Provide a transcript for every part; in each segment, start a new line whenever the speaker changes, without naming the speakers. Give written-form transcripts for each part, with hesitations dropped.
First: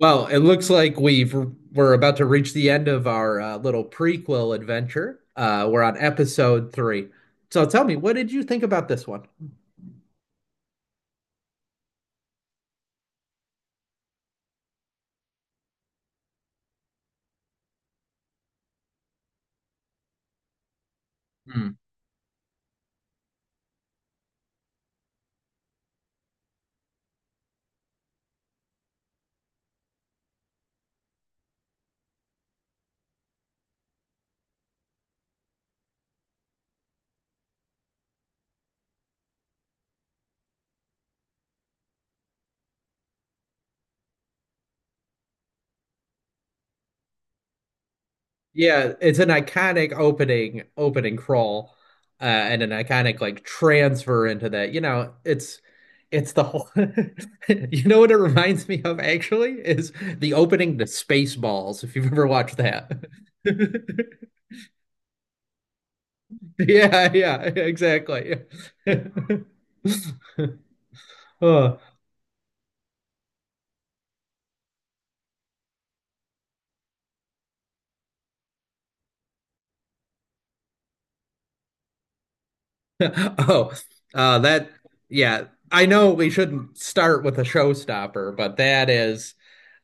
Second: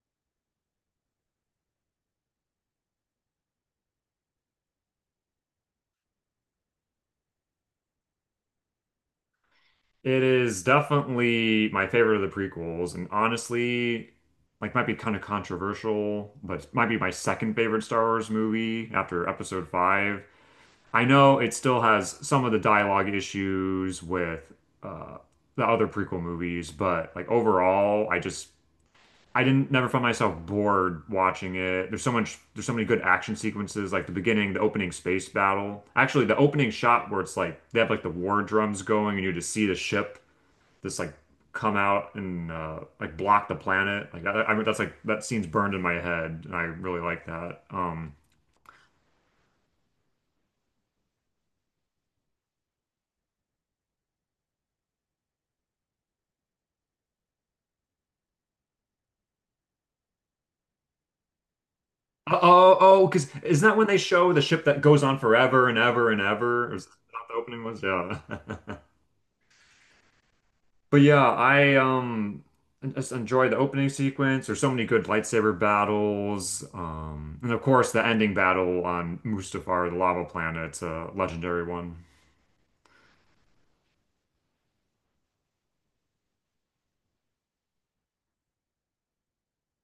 Well, it looks like we're about to reach the end of our little prequel adventure. We're on episode three. So tell me, what did you think about this one?
It is definitely my favorite of the prequels, and honestly, like might be kind of controversial, but it might be my second favorite Star Wars movie after Episode Five. I know it
Hmm.
still has some of the dialogue issues with uh, the other prequel movies, but like overall, I didn't never found myself bored watching it. There's so many good action sequences, like the beginning, the opening space battle. Actually, the opening shot where it's like they have like the war drums going, and you just see the ship this like come out and like block the planet. Like I mean, that's like that scene's burned in my head, and I really like that.
Yeah, it's an iconic opening crawl, and an iconic like transfer into that. You know, it's the whole. You know what it reminds me of actually is the opening to Spaceballs, if you've ever
Oh,
watched
oh,
that.
oh, because isn't that when they show the ship that goes on forever and ever and ever? Is that
Yeah,
what the
yeah,
opening was?
exactly.
Yeah. But yeah, I
Uh,
just enjoy the opening sequence. There's so many good lightsaber battles, and of course the ending battle on Mustafar, the lava planet, it's a legendary one.
Oh, uh, that, yeah. I know we shouldn't start with a showstopper, but that is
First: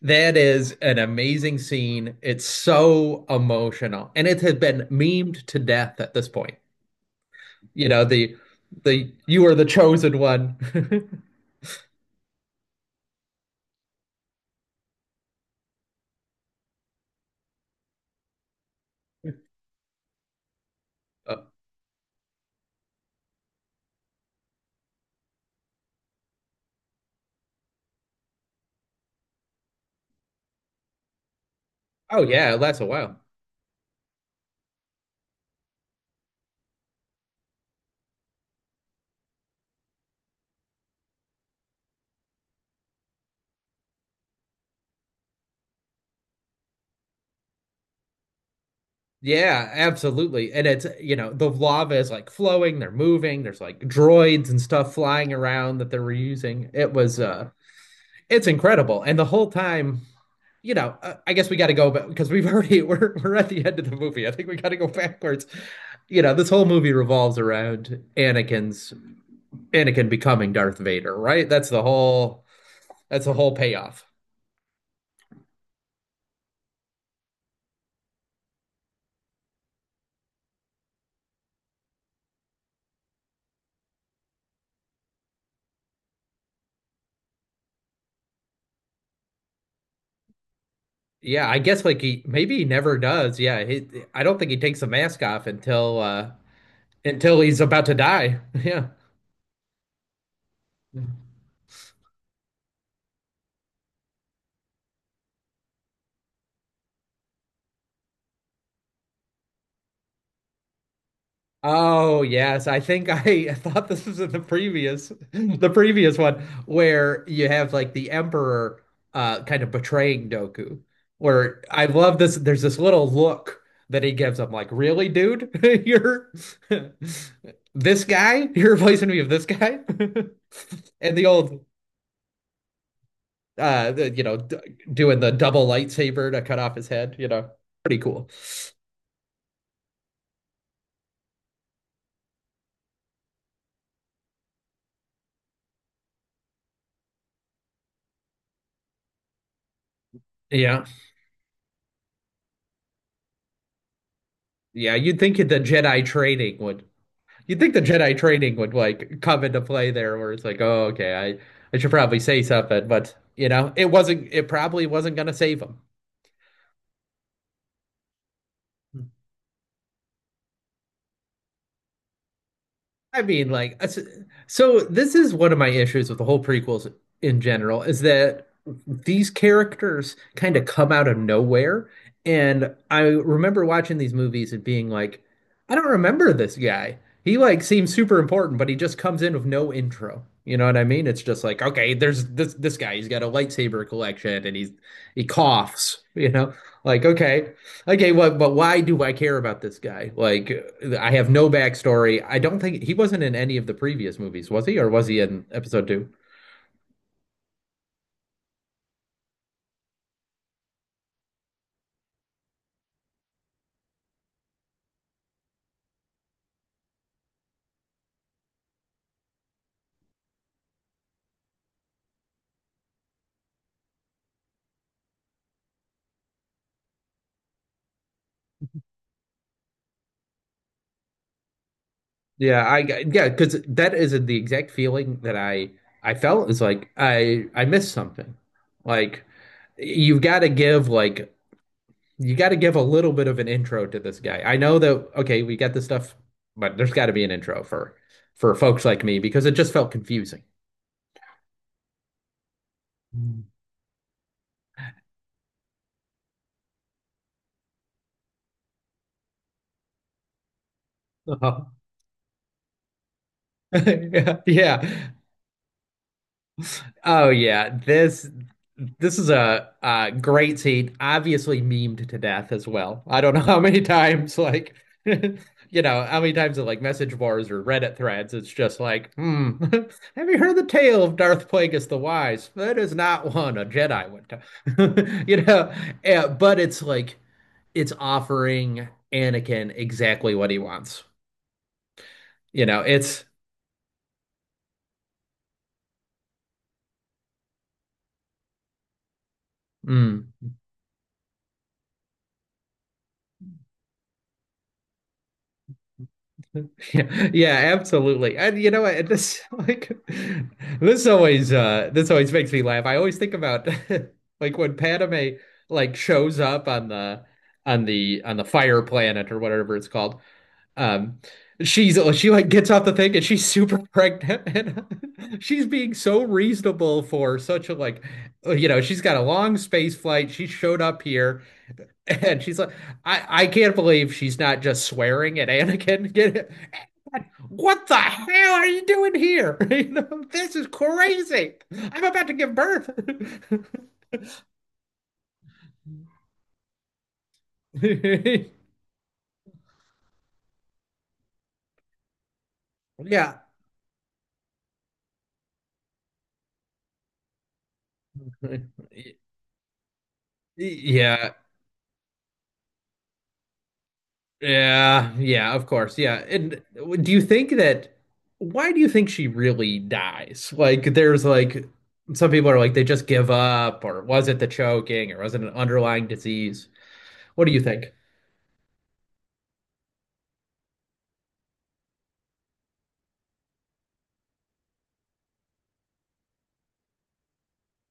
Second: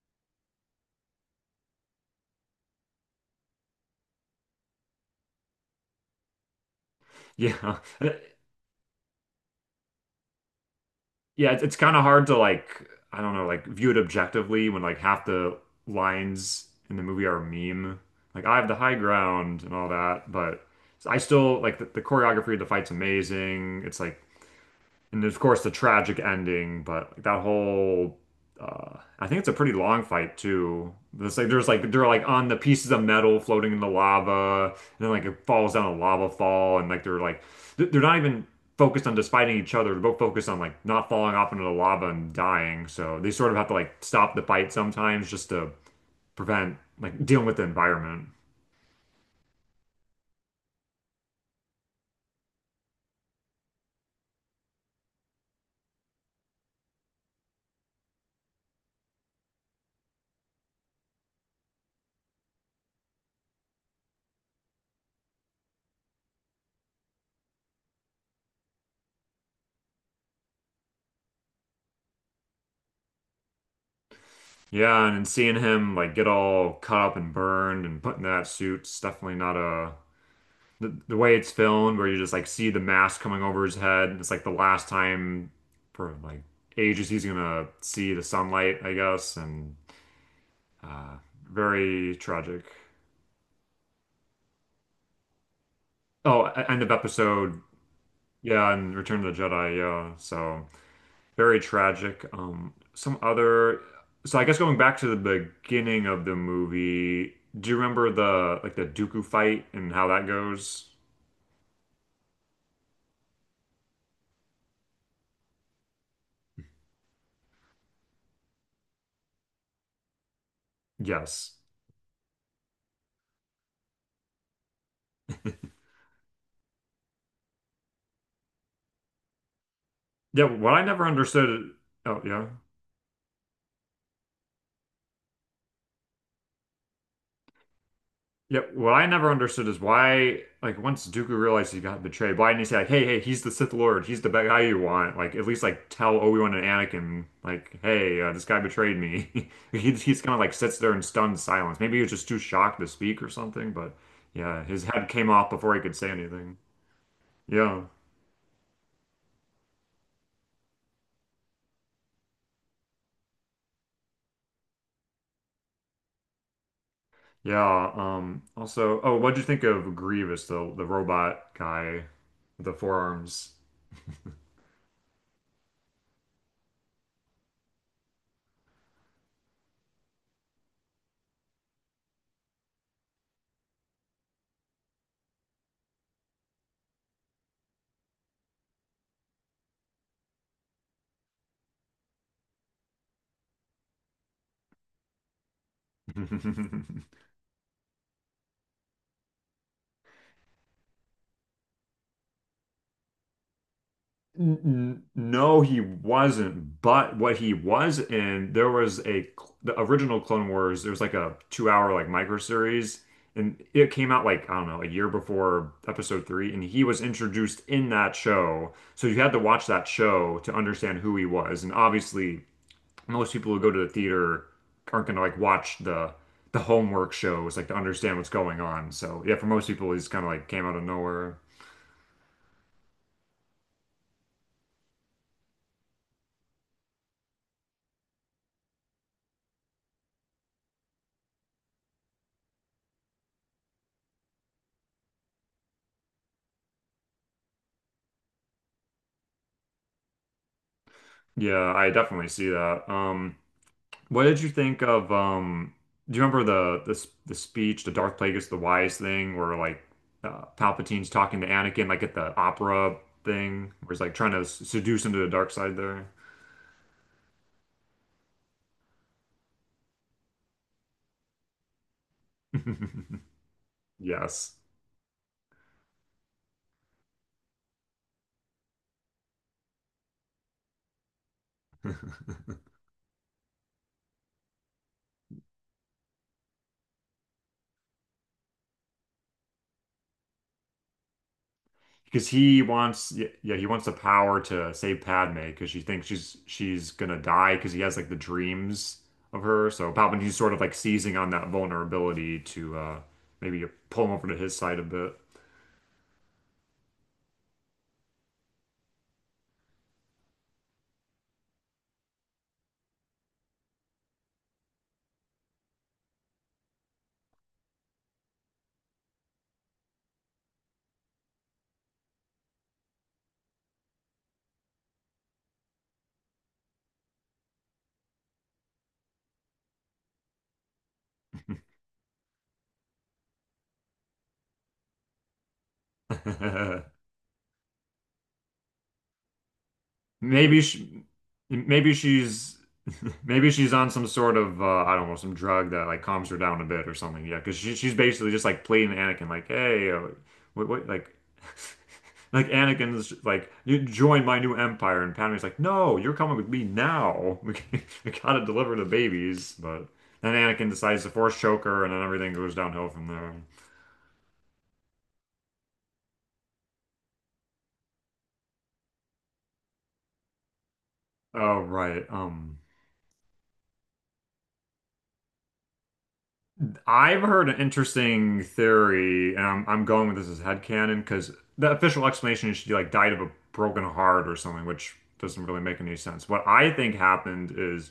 that is an amazing scene. It's so emotional, and it has been memed to death at this point.
Yeah,
You know, the you are the chosen one.
yeah, it's kind of hard to like, I don't know, like view it objectively when like half the lines in the movie are a meme. Like I have the high ground and all that, but I
Uh,
still like the choreography of the fight's amazing. It's like And of course the tragic ending, but like, that whole I think it's a pretty long fight too. There's like they're
Oh
like on
yeah,
the
it lasts a
pieces of
while.
metal floating in the lava, and then like it falls down a lava fall, and like they're not even focused on just fighting each other. They're both focused on like not falling off into the lava and dying. So they sort of have to like stop the fight sometimes just to prevent like dealing with the environment.
Yeah, absolutely. And it's, you know, the lava is like flowing, they're moving, there's like droids and stuff flying around that they were using. It was it's incredible. And the whole time you know, I guess we got to go, but because we've already we're at the end of the movie, I think we got to go backwards. You know, this whole movie revolves around Anakin becoming Darth Vader, right? That's the whole payoff.
Yeah, and seeing him like get all cut up and burned and put in that suit, it's definitely not a— the way it's filmed, where you just like see the mask coming over his head. It's like the last time for like ages he's gonna see the sunlight, I guess, and uh,
Yeah, I guess like
very
he maybe
tragic.
he never does. I don't think he takes the mask off
Oh, end of
until
episode,
he's about to die.
yeah,
Yeah.
and Return of the Jedi, yeah. So very tragic. Some other. So I guess going back to the beginning of the movie, do you remember the Dooku fight and how that goes?
Oh, yes. I think I thought this was in the previous the previous one where you have like the emperor kind of betraying Doku.
Yes.
Where I love this there's this little look that he gives him like, "Really, dude? You're this guy? You're replacing me with this guy?"
Yeah, what I never
And the old
understood. Oh, yeah.
you know d doing the double lightsaber to cut off his head, you know, pretty cool.
Yeah, what I never understood is why, like, once Dooku realized he got betrayed, why didn't he say, like, hey, hey, he's the Sith Lord, he's the bad guy you want? Like, at least, like, tell Obi-Wan and Anakin, like, hey, this guy betrayed me. He's kind of, like, sits
yeah
there in stunned silence. Maybe he was just too shocked to speak or something, but yeah, his
yeah,
head came off before he could say anything.
You'd think the
Yeah,
Jedi training would like come into play there where it's like, oh okay, I should probably say something, but you know it wasn't, it probably wasn't gonna save him.
yeah. Also, oh, what'd you think of Grievous, the robot guy, with the
I mean,
forearms?
like, so this is one of my issues with the whole prequels in general is that these characters kind of come out of nowhere. And I remember watching these movies and being like, I don't remember this guy. He like seems super important, but he just comes in with no intro. You know what I mean? It's just like, okay, there's this guy. He's got a lightsaber collection and he's he coughs, you know? Like, okay. Okay, well, but why do I care about this guy? Like, I have no backstory. I don't think he wasn't in any of the previous movies, was he? Or
N-
was he in
No, he
episode two?
wasn't. But what he was in, there was the original Clone Wars. There was like a 2-hour like micro series, and it came out like I don't know a year before Episode three, and he was introduced in that show. So you had to watch that show to understand who he was. And obviously, most people who go to the theater aren't gonna like watch the homework shows like to understand what's going on. So yeah, for most people, he's kind of like came out of nowhere.
Yeah, I yeah, because that is the exact feeling that I felt, is like I missed something. Like, you've got to give like you got to give a little bit of an intro to this guy. I know that okay, we got this stuff, but there's got to be an intro for folks like me because it just felt confusing.
Yeah, I definitely see that.
Mm.
What did you think of do you remember the speech, the Darth Plagueis the Wise thing, where like Palpatine's talking to Anakin like at the opera thing, where he's like trying to
Yeah,
seduce
yeah.
him to the dark side there?
Oh yeah, this is a, uh, great scene, obviously memed to death as well. I don't know how many times,
Yes.
like, you know, how many times in like message boards or Reddit threads, it's just like, hmm, have you heard the tale of Darth Plagueis the Wise? That is not one a Jedi would tell, you know. But it's like it's offering Anakin exactly what he wants.
Because he
You know,
wants
it's.
yeah, he wants the power to save Padme because she thinks she's gonna die because he has like the dreams of her. So
mm.
Palpatine's sort of like seizing on that vulnerability to maybe pull him over to his side a bit.
Yeah, yeah, absolutely. And you know what? This like this always makes me laugh. I always think about like when Padme like shows up on the fire planet or whatever it's called. Um she's she like gets off the thing and she's super pregnant and she's being so reasonable for such a like, you know, she's got a long space flight. She showed up here and she's like I can't believe she's not just swearing at Anakin. Get it? What the hell are you doing here? You know, this
Maybe
is
she,
crazy.
maybe
I'm about to give
she's,
birth.
maybe she's on some sort of, I don't know, some drug that like calms her down a bit or something. Yeah, because she's basically just like pleading to Anakin, like, hey, what, like, like Anakin's
Yeah.
like, you join my new empire, and Padme's like, no, you're coming with me now. We gotta deliver the babies. But then Anakin decides to
Yeah.
force choke her, and then everything goes downhill from there.
Yeah. Yeah, of course. Yeah. And do you think that why do you think she really dies? Like there's
Oh,
like,
right.
some people are like they just give up, or was it the choking, or was it an underlying disease?
I've
What
heard
do
an
you think?
interesting theory, and I'm going with this as headcanon because the official explanation is she like died of a broken heart or something, which doesn't really make any sense. What I think happened is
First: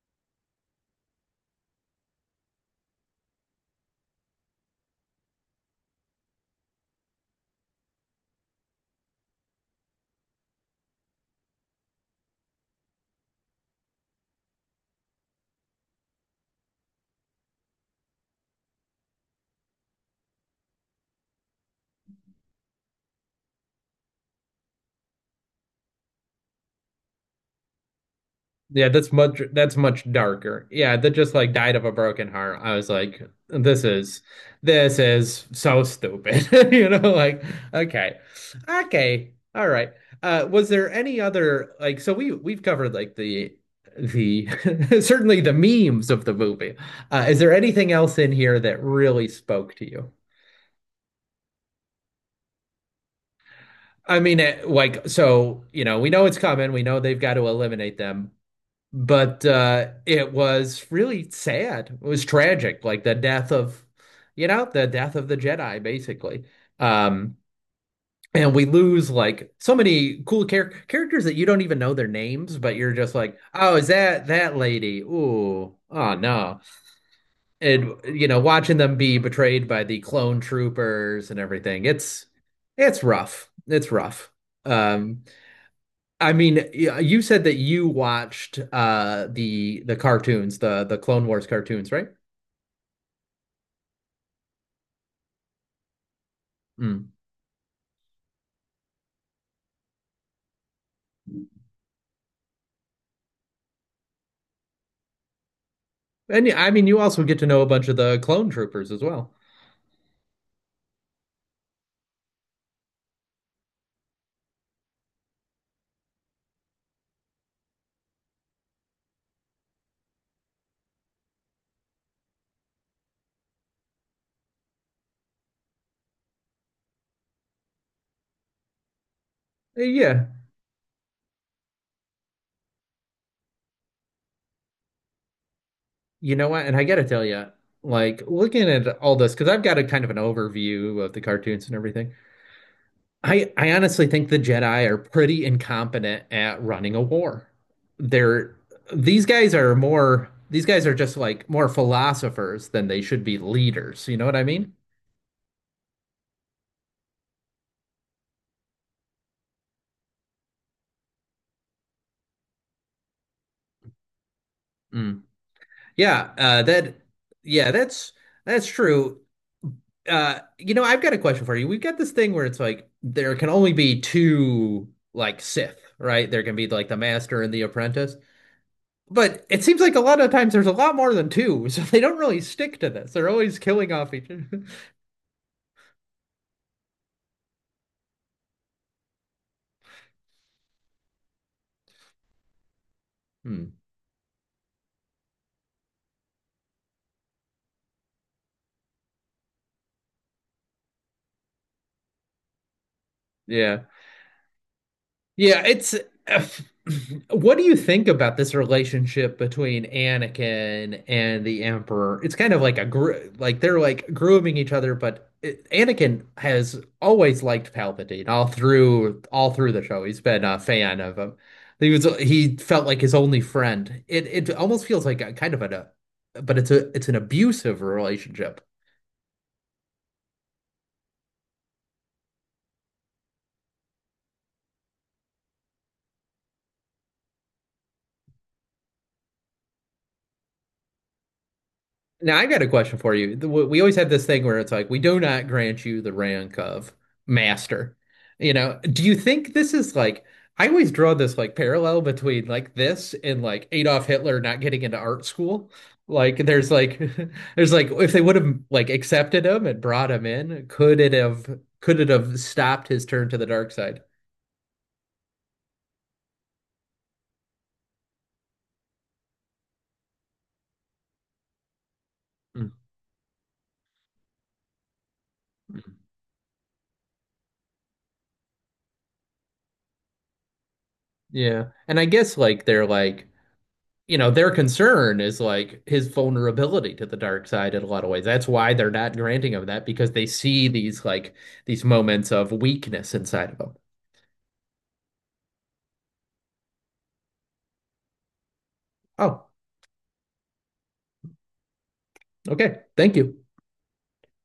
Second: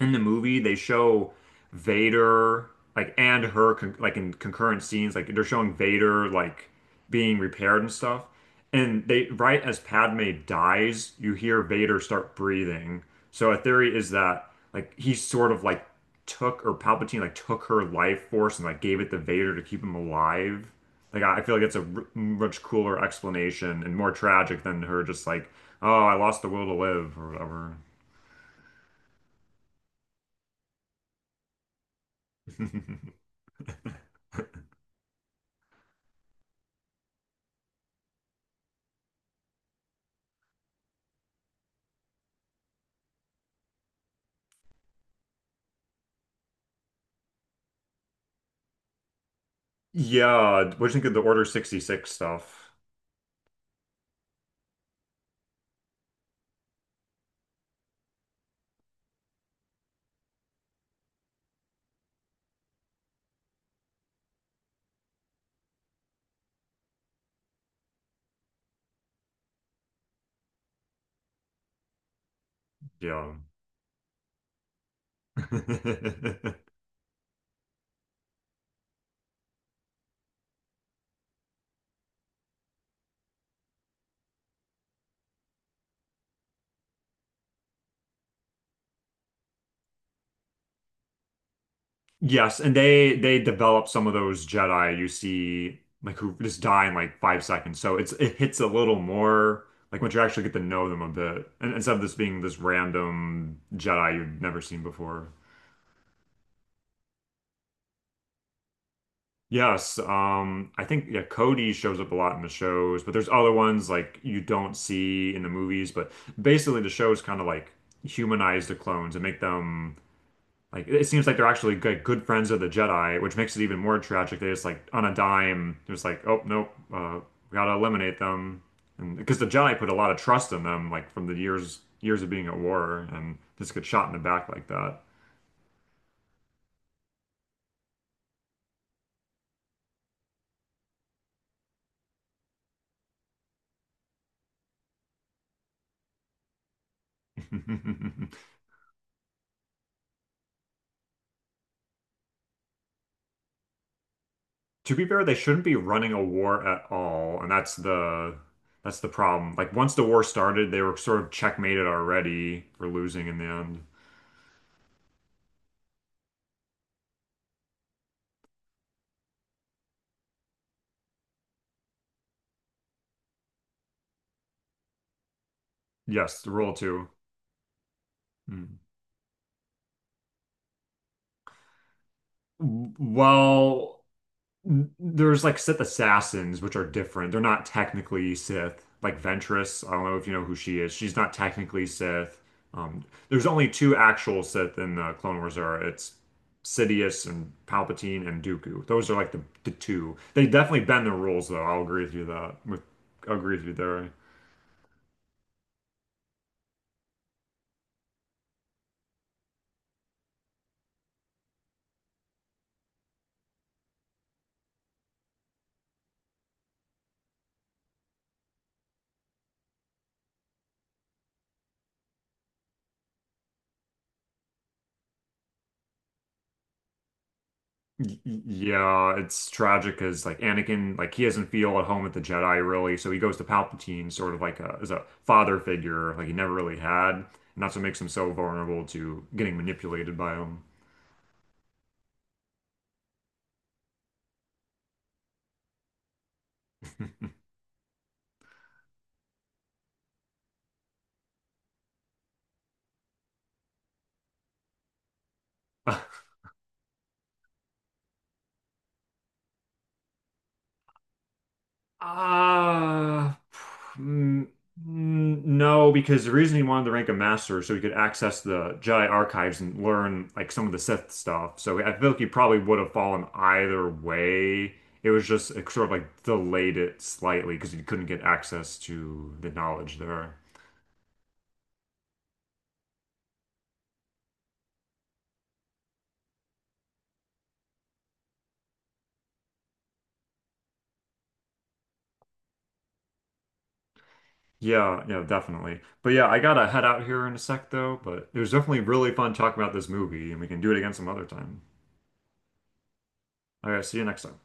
in the movie they show Vader, like, and her con like in concurrent scenes, like they're showing Vader like being repaired and stuff. And they, right as Padme dies, you hear Vader start breathing, so a theory is that like he sort of like took, or Palpatine like took her life force and like gave it to Vader to keep him alive. Like I feel like it's a much cooler explanation and more tragic than her just like, oh, I lost the will to live or whatever.
Yeah, that's much darker. Yeah, that just like died of a broken heart. I was like, this is this is so stupid. You know, like, okay. Okay. All right. Was there any other like, so we we've covered like the certainly the memes of the movie. Uh, is there anything else in here that really spoke to you?
Yeah, what do you think of the Order 66 stuff?
I mean, it, like, so, you know, we know it's coming. We know they've got to eliminate them. But it was really sad. It was tragic, like the death of, you know, the death of the Jedi, basically. Um, and we lose like so many cool characters that you don't even know their names, but you're just
Yeah.
like, oh, is that that lady? Ooh, oh no. And you know, watching them be betrayed by the clone troopers and everything, it's rough. It's rough. Um, I mean, yeah, you said that you watched the cartoons, the Clone Wars cartoons, right?
Yes, and they develop some of those Jedi you see like who just die in
Mm.
like 5 seconds. So it hits a little more like once you actually get to know them a bit. And instead of this being this random Jedi you've never seen before.
And yeah, I mean, you also get to know a bunch of the clone troopers as well.
Yes, I think yeah Cody shows up a lot in the shows, but there's other ones like you don't see in the movies, but basically the shows kind of like humanize the clones and make them. Like, it seems like they're actually good, good friends of the Jedi, which makes it even more tragic. They just like on a dime, they're just like, oh nope, we gotta eliminate them, and because the Jedi put a lot of
Yeah,
trust in them, like from the years of being at war, and just get shot in the back like that.
you know what? And I gotta tell you, like looking at all this, because I've got a kind of an overview of the cartoons and everything. I honestly think the Jedi are pretty incompetent at running a war. They're these guys are just like more philosophers than they should be leaders. You know what I mean?
To be fair, they shouldn't be running a war at all, and that's the problem. Like once the war started, they were sort of checkmated already for losing in the end.
Mm. Yeah, uh, that yeah, that's true. You know, I've got a question for you. We've got this thing where it's like there can only be two like Sith, right?
Yes,
There
the
can be
rule
like the
two.
master and the apprentice.
Mm.
But it seems like a lot of times there's a lot more than two, so they don't really stick to this. They're always killing
Well,
off each other.
there's like Sith assassins, which are different. They're not technically Sith. Like Ventress, I don't know if you know who she is. She's not technically Sith. Um, there's
Hmm.
only two actual Sith in the Clone Wars era. It's Sidious and Palpatine and Dooku. Those are like the two. They definitely bend the rules, though. I'll agree with you that. I'll agree with you
Yeah.
there.
Yeah, it's what do you think about this relationship between Anakin and the Emperor? It's kind of like a gr like they're like grooming each other, but Anakin has always liked Palpatine all through the show. He's been a fan of him. He felt like his only friend. It almost feels like a kind of an but it's an abusive
Y- y-
relationship.
Yeah, it's tragic because like Anakin, like he doesn't feel at home with the Jedi really, so he goes to Palpatine, sort of like as a father figure, like he never really had, and that's what makes him so vulnerable to getting manipulated by him.
Now I've got a question for you. We always have this thing where it's like, we do not grant you the rank of master. You know, do you think this is like, I always draw this like parallel between like this and like Adolf Hitler not getting into art school. Like there's like there's like, if they would have like accepted him and brought him in, could it have stopped his turn
Uh,
to the dark side?
mm, mm, no, because the reason he wanted to rank a master is so he could access the Jedi archives and learn like some of the Sith stuff. So I feel like he probably
Mm,
would have fallen either way. It was just it sort of
mm.
like delayed it slightly because he couldn't get access to the knowledge there.
Yeah. And I guess like they're like, you know, their concern is like his vulnerability to the dark side in a lot of ways. That's why they're not granting him that because they see these like these moments of weakness inside of him.
Yeah, yeah, definitely. But yeah, I gotta head out here in a sec though. But it was definitely really fun
Oh,
talking about this movie, and we can do it again some other time.
okay. Thank you.
All right, see you next time.